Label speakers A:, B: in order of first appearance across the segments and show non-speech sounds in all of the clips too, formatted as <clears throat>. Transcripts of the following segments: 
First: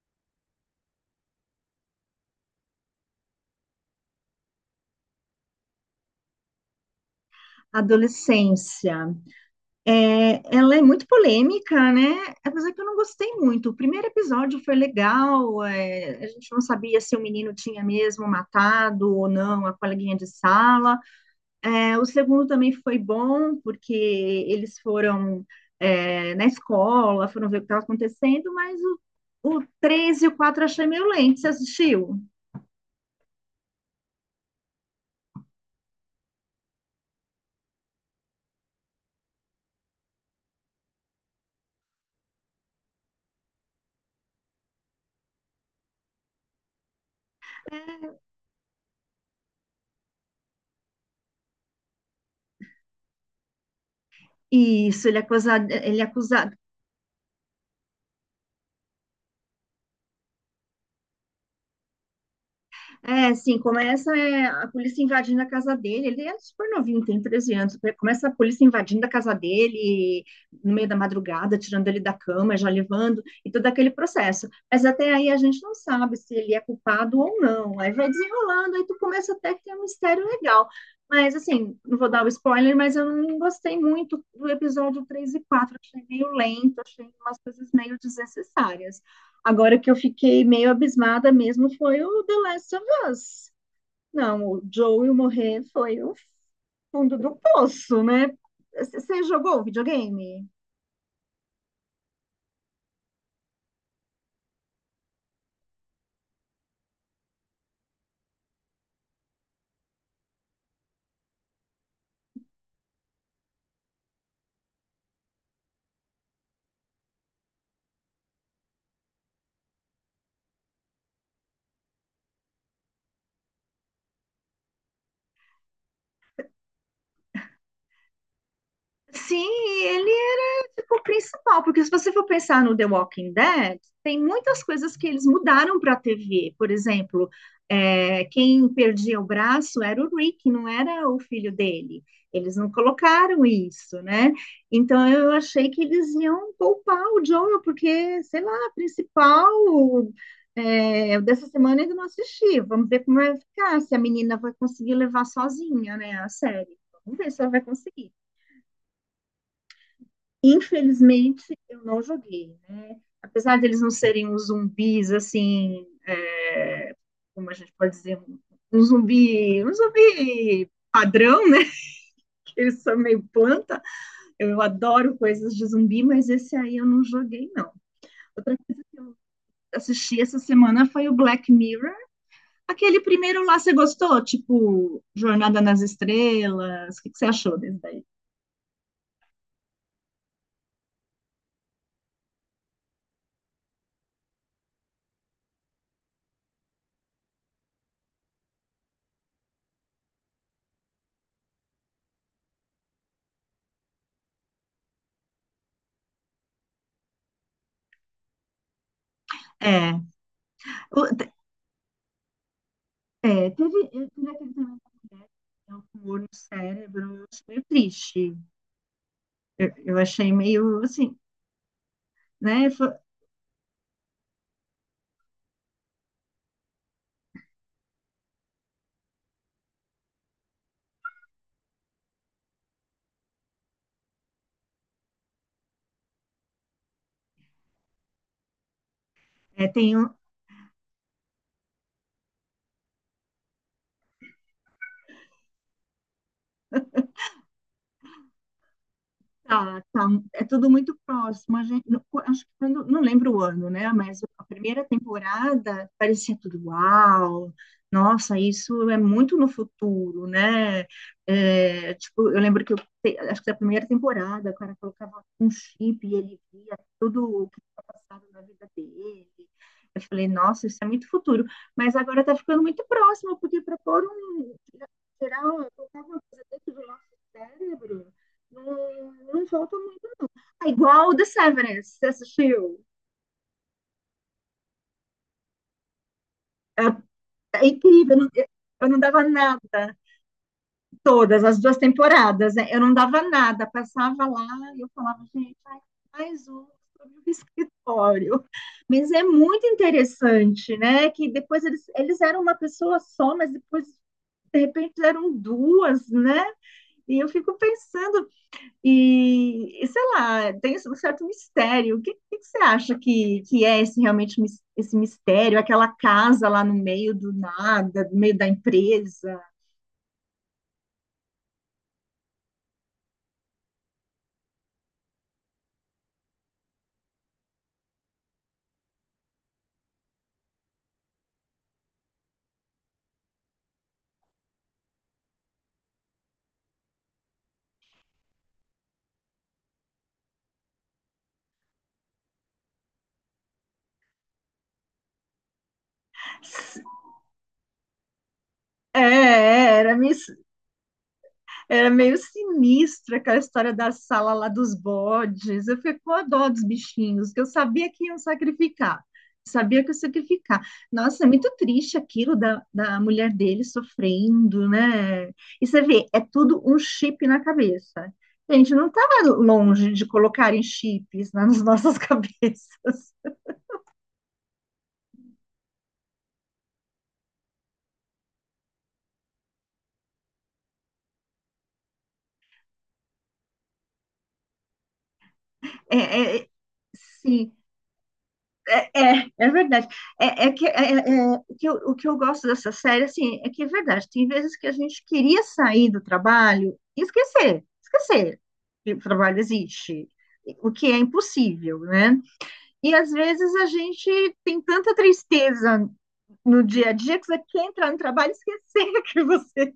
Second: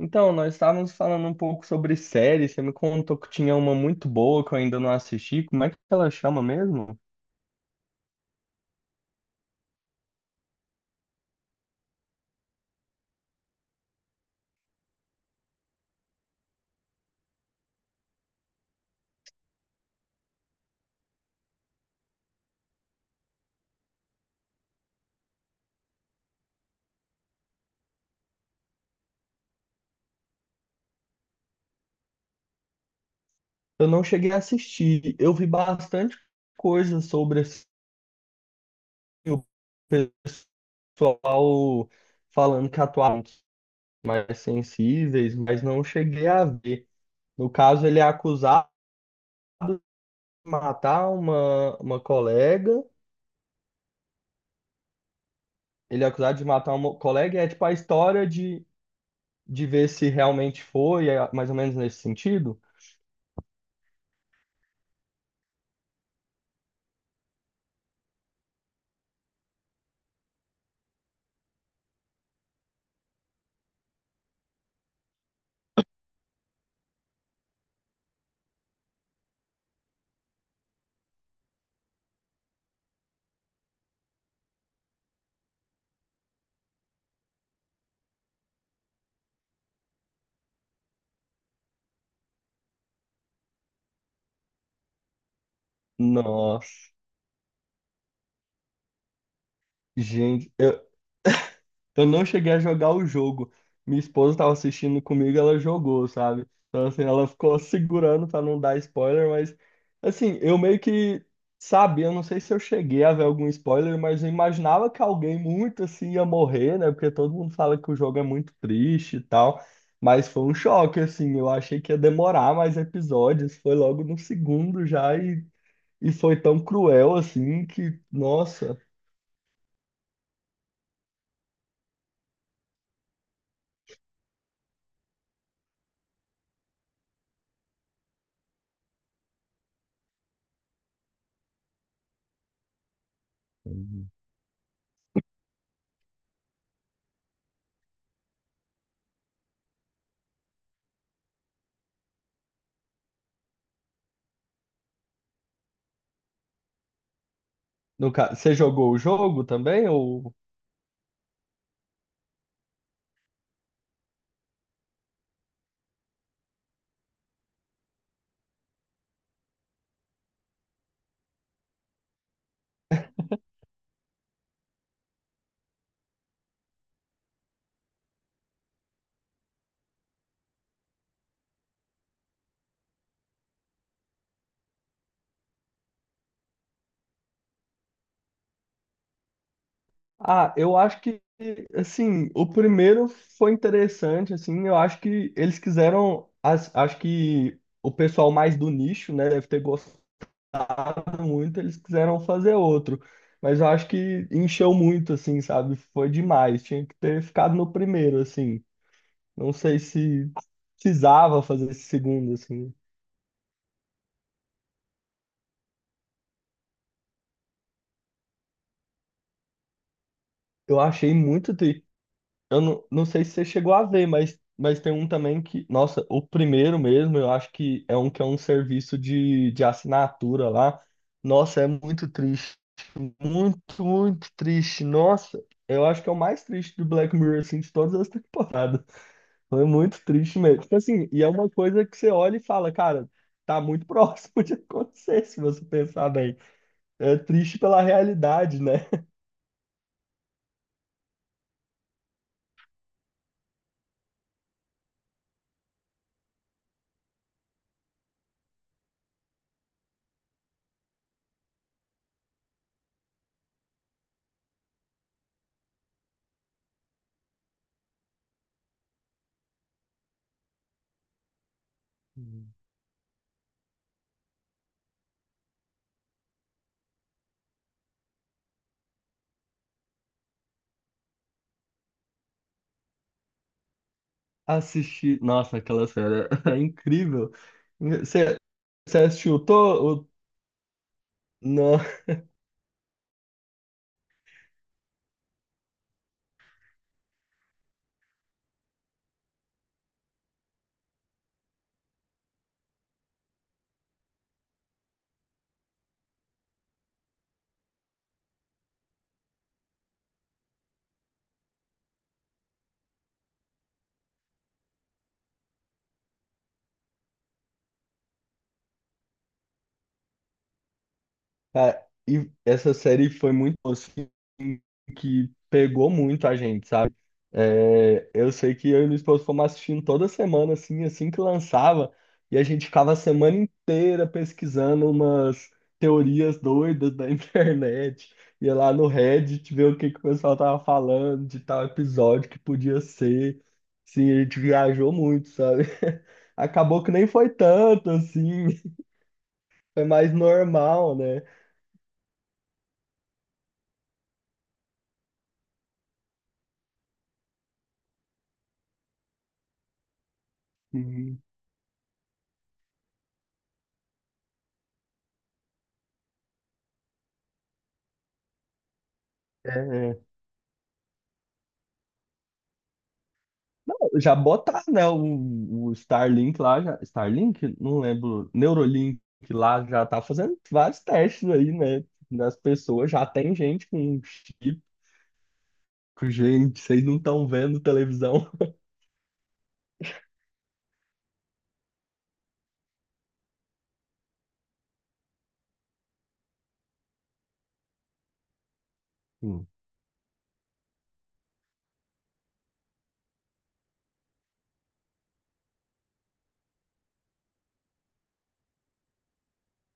A: Então, nós estávamos falando um pouco sobre séries. Você me contou que tinha uma muito boa que eu ainda não assisti. Como é que ela chama mesmo?
B: Adolescência. Ela é muito polêmica, né? Apesar que eu não gostei muito. O primeiro episódio foi legal, a gente não sabia se o menino tinha mesmo matado ou não a coleguinha de sala. É, o segundo também foi bom, porque eles foram na escola, foram ver o que estava acontecendo, mas o 3 e o 4 achei meio lento, você assistiu?
A: Eu não cheguei a assistir. Eu vi bastante coisa sobre assim, o pessoal falando que atuaram mais sensíveis, mas não cheguei a ver. No caso, ele é acusado de matar uma colega.
B: Isso, ele é acusado,
A: Ele é acusado de matar uma colega e é tipo a história de ver se realmente foi, é mais ou menos nesse sentido.
B: É, sim, começa a polícia invadindo a casa dele. Ele é super novinho, tem 13 anos, né? Começa a polícia invadindo a casa dele no meio da madrugada, tirando ele da cama, já levando, e todo aquele processo. Mas até aí a gente não sabe se ele é culpado ou não. Aí vai desenrolando, aí tu começa, até que tem um mistério legal. Mas, assim, não vou dar o spoiler, mas eu não gostei muito do episódio 3 e 4. Achei meio lento, achei umas coisas meio desnecessárias. Agora que eu fiquei meio abismada mesmo foi o The Last, mas, não, o Joel morrer foi o
A: Nossa,
B: fundo do poço, né? Você jogou videogame?
A: gente, eu não cheguei a jogar o jogo. Minha esposa estava assistindo comigo, ela jogou, sabe? Então, assim, ela ficou segurando para não dar spoiler, mas, assim, eu meio que sabia, eu não sei se eu cheguei a ver algum spoiler, mas eu imaginava que alguém muito assim ia morrer, né? Porque todo mundo fala que o jogo é muito triste e tal. Mas foi um choque, assim, eu achei que ia demorar mais episódios, foi logo no segundo já e foi tão cruel, assim, que, nossa.
B: Sim, ele era tipo o principal, porque se você for pensar no The Walking Dead, tem muitas coisas que eles mudaram para a TV. Por exemplo, quem perdia o braço era o Rick, não era o filho dele. Eles não colocaram isso, né? Então eu achei que eles iam poupar o Joel, porque, sei lá, a principal dessa semana eu ainda não assisti. Vamos ver como vai ficar, se a menina vai conseguir levar sozinha, né, a série. Vamos ver se ela vai
A: No
B: conseguir.
A: ca- Você jogou o jogo também? Ou...
B: Infelizmente, eu não joguei, né? Apesar de eles não serem os zumbis, assim, como a gente pode dizer, um zumbi padrão, né? Que eles são meio planta. Eu adoro coisas de zumbi, mas esse aí eu não joguei, não. Outra coisa que eu assisti essa semana foi o Black Mirror. Aquele primeiro lá, você gostou? Tipo, Jornada nas Estrelas? O que, que você achou desse daí?
A: Ah, eu acho que, assim, o primeiro foi interessante, assim, eu acho que eles quiseram, as- acho que o pessoal mais do nicho, né, deve ter gostado muito, eles quiseram fazer outro, mas eu acho que encheu muito, assim, sabe? Foi demais, tinha que ter ficado no primeiro, assim, não sei
B: É,
A: se precisava fazer esse segundo, assim.
B: é, teve, eu tive aquele também da mulher que tem um tumor no cérebro, eu achei meio triste. Eu achei
A: Eu
B: meio
A: achei
B: assim,
A: muito triste. Eu
B: né?
A: não, não sei se você chegou a ver, mas tem um também que, nossa, o primeiro mesmo, eu acho que é um serviço de assinatura lá. Nossa, é muito triste. Muito, muito triste. Nossa, eu acho que é o mais triste do Black Mirror, assim, de todas as temporadas. <laughs> Foi
B: É, tem
A: muito
B: um,
A: triste mesmo. Tipo assim, e é uma coisa que você olha e fala, cara, tá muito <laughs> próximo de acontecer, se você pensar bem. É triste pela realidade, né?
B: tá, tá. É tudo muito próximo. A gente, acho que quando, não lembro o ano, né? Mas a primeira temporada parecia tudo uau, nossa, isso é muito no futuro, né? É, tipo, eu lembro que eu, te- acho que da primeira temporada o cara colocava um chip e ele via tudo o que tinha passado na vida dele. Eu falei, nossa, isso é muito futuro. Mas agora tá ficando muito próximo, porque para tirar, colocar uma coisa dentro do nosso cérebro. Não, não volta muito, não. É igual o The Severance, você assistiu?
A: Assisti. Nossa, aquela série <laughs> é
B: É,
A: incrível.
B: é incrível,
A: Você,
B: eu
A: você
B: não dava
A: assistiu?
B: nada,
A: Tô, o-
B: todas as duas
A: Não,
B: temporadas, né? Eu não dava nada, passava lá e eu falava, gente, ai, mais um sobre o <laughs> escritório. Mas é muito interessante, né? Que depois eles eram uma pessoa só, mas depois, de repente, eram duas, né? E eu fico pensando, sei lá, tem um certo mistério. O que que você acha que é esse realmente esse mistério? Aquela casa lá no meio do nada, no meio da empresa?
A: <laughs> cara, e essa série foi muito boa, assim, que pegou muito a gente, sabe? É, eu sei que eu e minha esposa fomos assistindo toda semana, assim, assim que lançava, e a gente ficava a semana inteira pesquisando umas teorias doidas da <laughs> internet, ia lá no Reddit ver o que que o pessoal tava falando de tal episódio que podia ser. Sim, a gente viajou muito, sabe? <laughs> Acabou que nem foi tanto, assim,
B: É,
A: <laughs>
B: é,
A: foi
B: era
A: mais
B: mis-
A: normal, né?
B: Era meio sinistra aquela história da sala lá dos bodes. Eu fiquei com a dó dos bichinhos, que eu sabia que iam sacrificar. Sabia que ia sacrificar.
A: Uhum.
B: Nossa, é muito triste aquilo da mulher dele sofrendo, né? E você vê, é tudo um chip na cabeça. Gente, não estava
A: É.
B: longe
A: É.
B: de colocarem chips nas nossas <laughs> cabeças.
A: Não, já botar, né, o Starlink lá, já, Starlink? Não lembro, Neurolink lá já tá fazendo vários testes aí, né, das pessoas, já tem gente com chip,
B: É, é,
A: gente, vocês não estão
B: sim,
A: vendo televisão.
B: é, é verdade. É, é que, é- é- é, o que eu gosto dessa série, assim, é que é verdade. Tem vezes que a gente queria sair do trabalho e esquecer que o trabalho
A: Hum.
B: existe, o que é impossível, né? E às vezes a gente tem tanta tristeza no dia a dia que você quer entrar no trabalho e esquecer <laughs> que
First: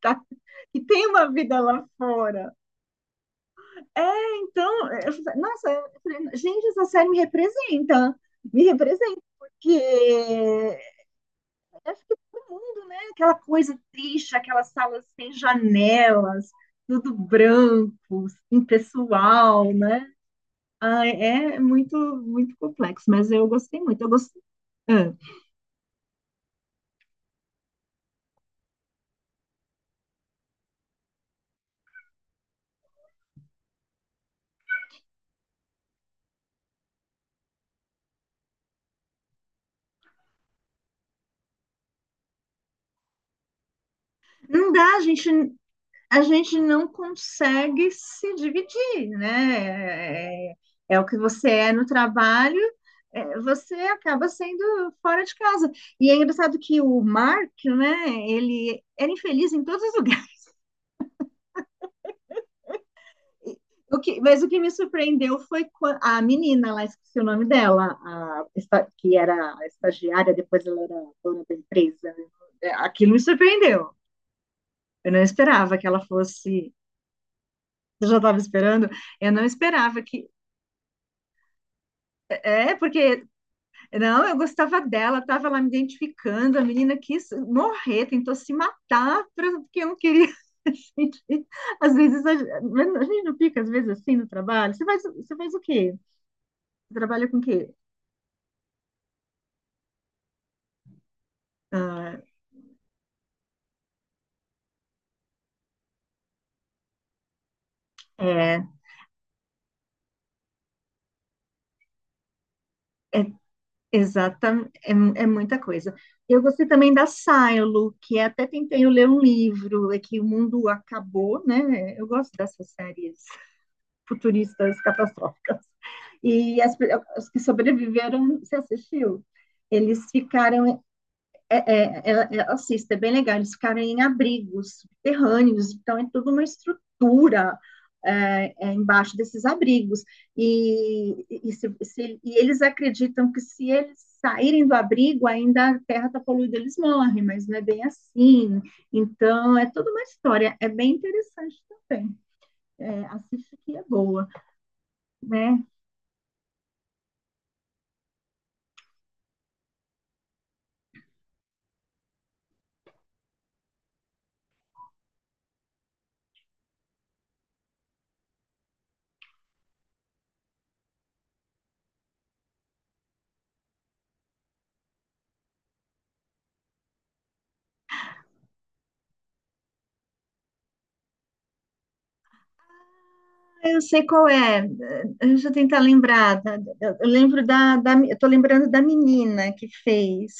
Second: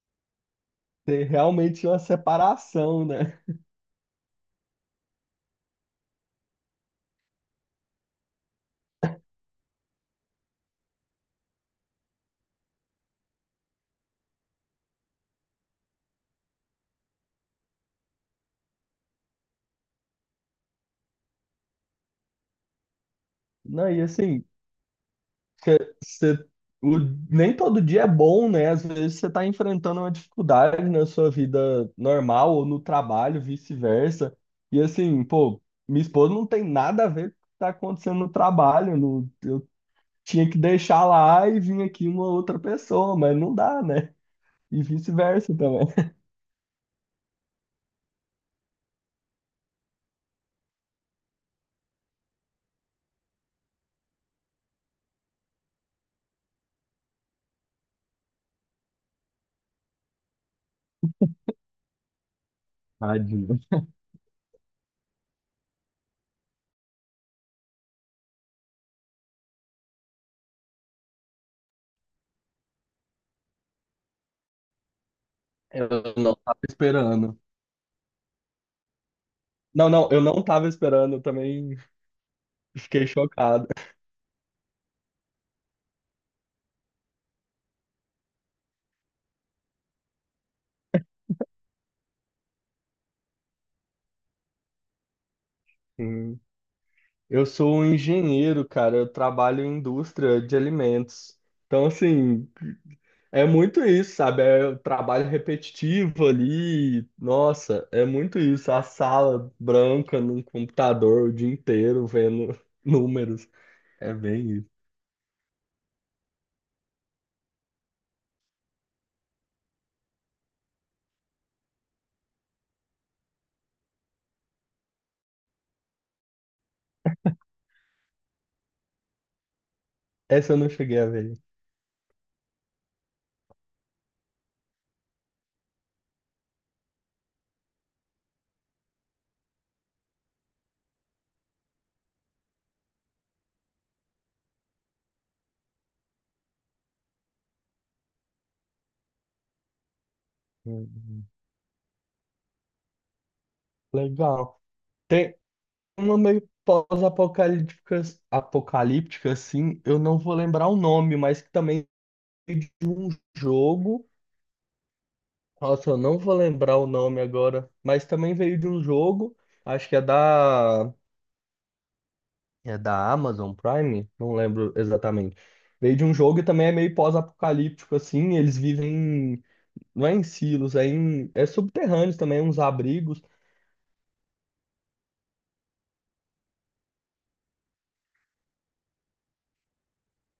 B: tá, que tem
A: Tem
B: uma vida lá
A: realmente uma
B: fora.
A: separação, né?
B: É, então, eu falei, nossa, eu falei, gente, essa série me representa porque acho que todo mundo, né? Aquela coisa triste, aquelas salas sem janelas, tudo branco, impessoal, né? Ah, é muito complexo, mas eu gostei
A: Não,
B: muito.
A: e
B: Eu gostei.
A: assim,
B: É.
A: porque você- o- nem todo dia é bom, né? Às vezes você está enfrentando uma dificuldade na sua vida normal ou no trabalho, vice-versa. E assim, pô, minha esposa não tem nada a ver com o que está acontecendo no trabalho. Não- eu tinha que deixar lá e vir aqui uma outra pessoa, mas não dá, né?
B: Não
A: E
B: dá,
A: vice-versa também. <laughs>
B: a gente não consegue se dividir, né? É, é o que você é no trabalho, é, você acaba sendo fora de casa. E é engraçado que o Mark, né? Ele era infeliz em todos os lugares.
A: Tadinho.
B: Mas o que me surpreendeu foi a menina lá, esqueci o nome dela, que era a estagiária, depois ela era dona da empresa, né? É, aquilo me surpreendeu. Eu não esperava que
A: Eu
B: ela
A: não estava
B: fosse.
A: esperando.
B: Você já estava esperando? Eu não
A: Não,
B: esperava
A: não, eu
B: que.
A: não estava esperando, eu também
B: É,
A: fiquei
B: porque.
A: chocado.
B: Não, eu gostava dela, estava lá me identificando. A menina quis morrer, tentou se matar, porque eu não queria. <laughs> Gente, às vezes a gente não fica, às vezes, assim no trabalho. Você faz o quê?
A: Sim.
B: Você trabalha com o
A: Eu
B: quê?
A: sou um engenheiro, cara. Eu trabalho em indústria de alimentos. Então,
B: Ah,
A: assim, é muito isso, sabe? É o trabalho repetitivo ali. Nossa, é muito
B: é,
A: isso. A sala branca num computador o dia inteiro vendo <laughs>
B: é
A: números. É bem isso.
B: exatamente, é, é muita coisa. Eu gostei também da Silo, que até tentei ler um livro, é que o mundo acabou, né? Eu gosto dessas séries futuristas catastróficas. E as, pe- os que sobreviveram, você assistiu? Eles
A: Essa eu não
B: ficaram
A: cheguei a ver.
B: assista, é bem legal. Eles ficaram em abrigos subterrâneos, então é toda uma estrutura embaixo desses abrigos. E eles acreditam que se eles saírem do abrigo, ainda a terra está poluída, eles morrem, mas não é bem assim. Então, é toda uma história, é bem
A: Uhum.
B: interessante também. É, assiste que é boa,
A: Legal. Tem
B: né?
A: uma meio pós-apocalíptica, apocalíptica, assim. Eu não vou lembrar o nome, mas que também é de um jogo. Nossa, eu não vou lembrar o nome agora, mas também veio de um jogo, acho que é da Amazon Prime, não lembro exatamente. Veio de um jogo e também é meio pós-apocalíptico, assim, eles vivem, em- não é em silos, é, em, é subterrâneos também, uns abrigos,
B: Eu sei qual é. Deixa eu tentar lembrar, tá? Eu lembro eu tô lembrando da menina que fez.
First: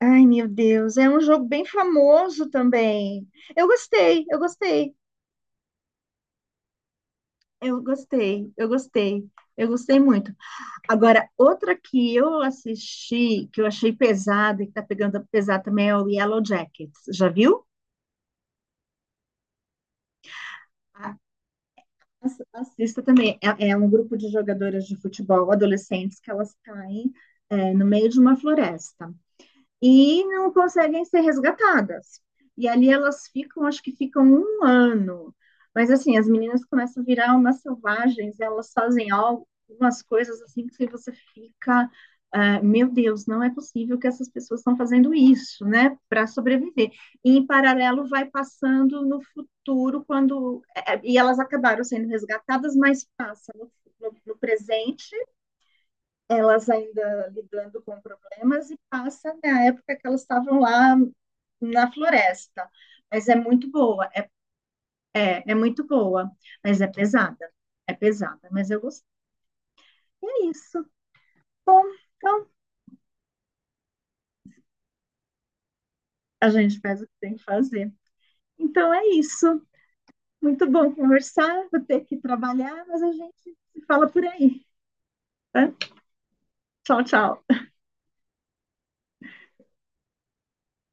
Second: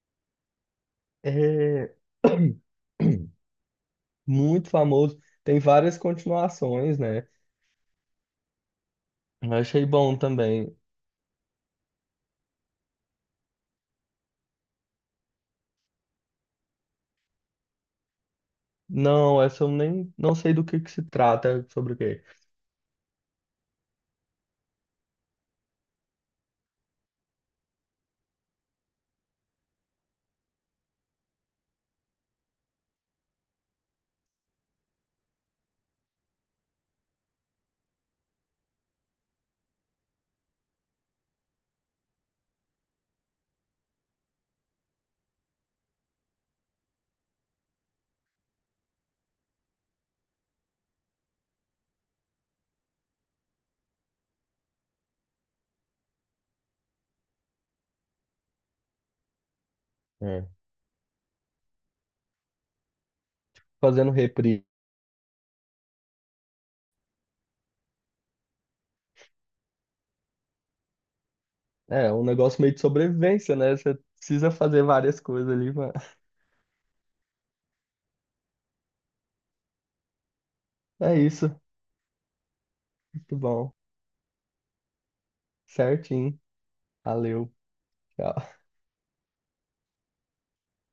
B: Ai, meu Deus, é um jogo bem
A: é
B: famoso também.
A: <clears throat>
B: Eu gostei, eu
A: muito
B: gostei,
A: famoso, tem várias continuações, né?
B: eu gostei, eu gostei,
A: Eu
B: eu
A: achei
B: gostei
A: bom
B: muito.
A: também.
B: Agora, outra que eu assisti, que eu achei pesada e que tá pegando pesado também é o Yellow Jackets. Já viu?
A: Não, essa eu nem, não sei do que se
B: Ah,
A: trata, sobre o quê.
B: assista também. É, é um grupo de jogadoras de futebol adolescentes que elas caem, é, no meio de uma floresta, e não conseguem ser resgatadas. E ali elas ficam, acho que ficam um ano. Mas assim, as meninas começam a virar umas selvagens, elas fazem algumas coisas assim que você fica, ah, meu Deus, não é possível que essas pessoas estão fazendo isso, né, para sobreviver. E em paralelo vai passando no futuro, e elas acabaram sendo resgatadas, mas passa no presente elas ainda lidando com problemas e passa na época que elas
A: É.
B: estavam lá na floresta. Mas é muito boa,
A: Fazendo reprise.
B: é muito boa, mas é pesada, mas eu gostei. É isso. Bom,
A: É, um
B: então
A: negócio meio de sobrevivência, né? Você precisa fazer várias coisas ali, mano.
B: a gente faz o que tem que fazer. Então é isso. Muito bom
A: É isso.
B: conversar, vou ter que trabalhar, mas a
A: Muito
B: gente
A: bom.
B: se fala por aí, tá?
A: Certinho.
B: Tchau,
A: Valeu.
B: tchau.
A: Tchau.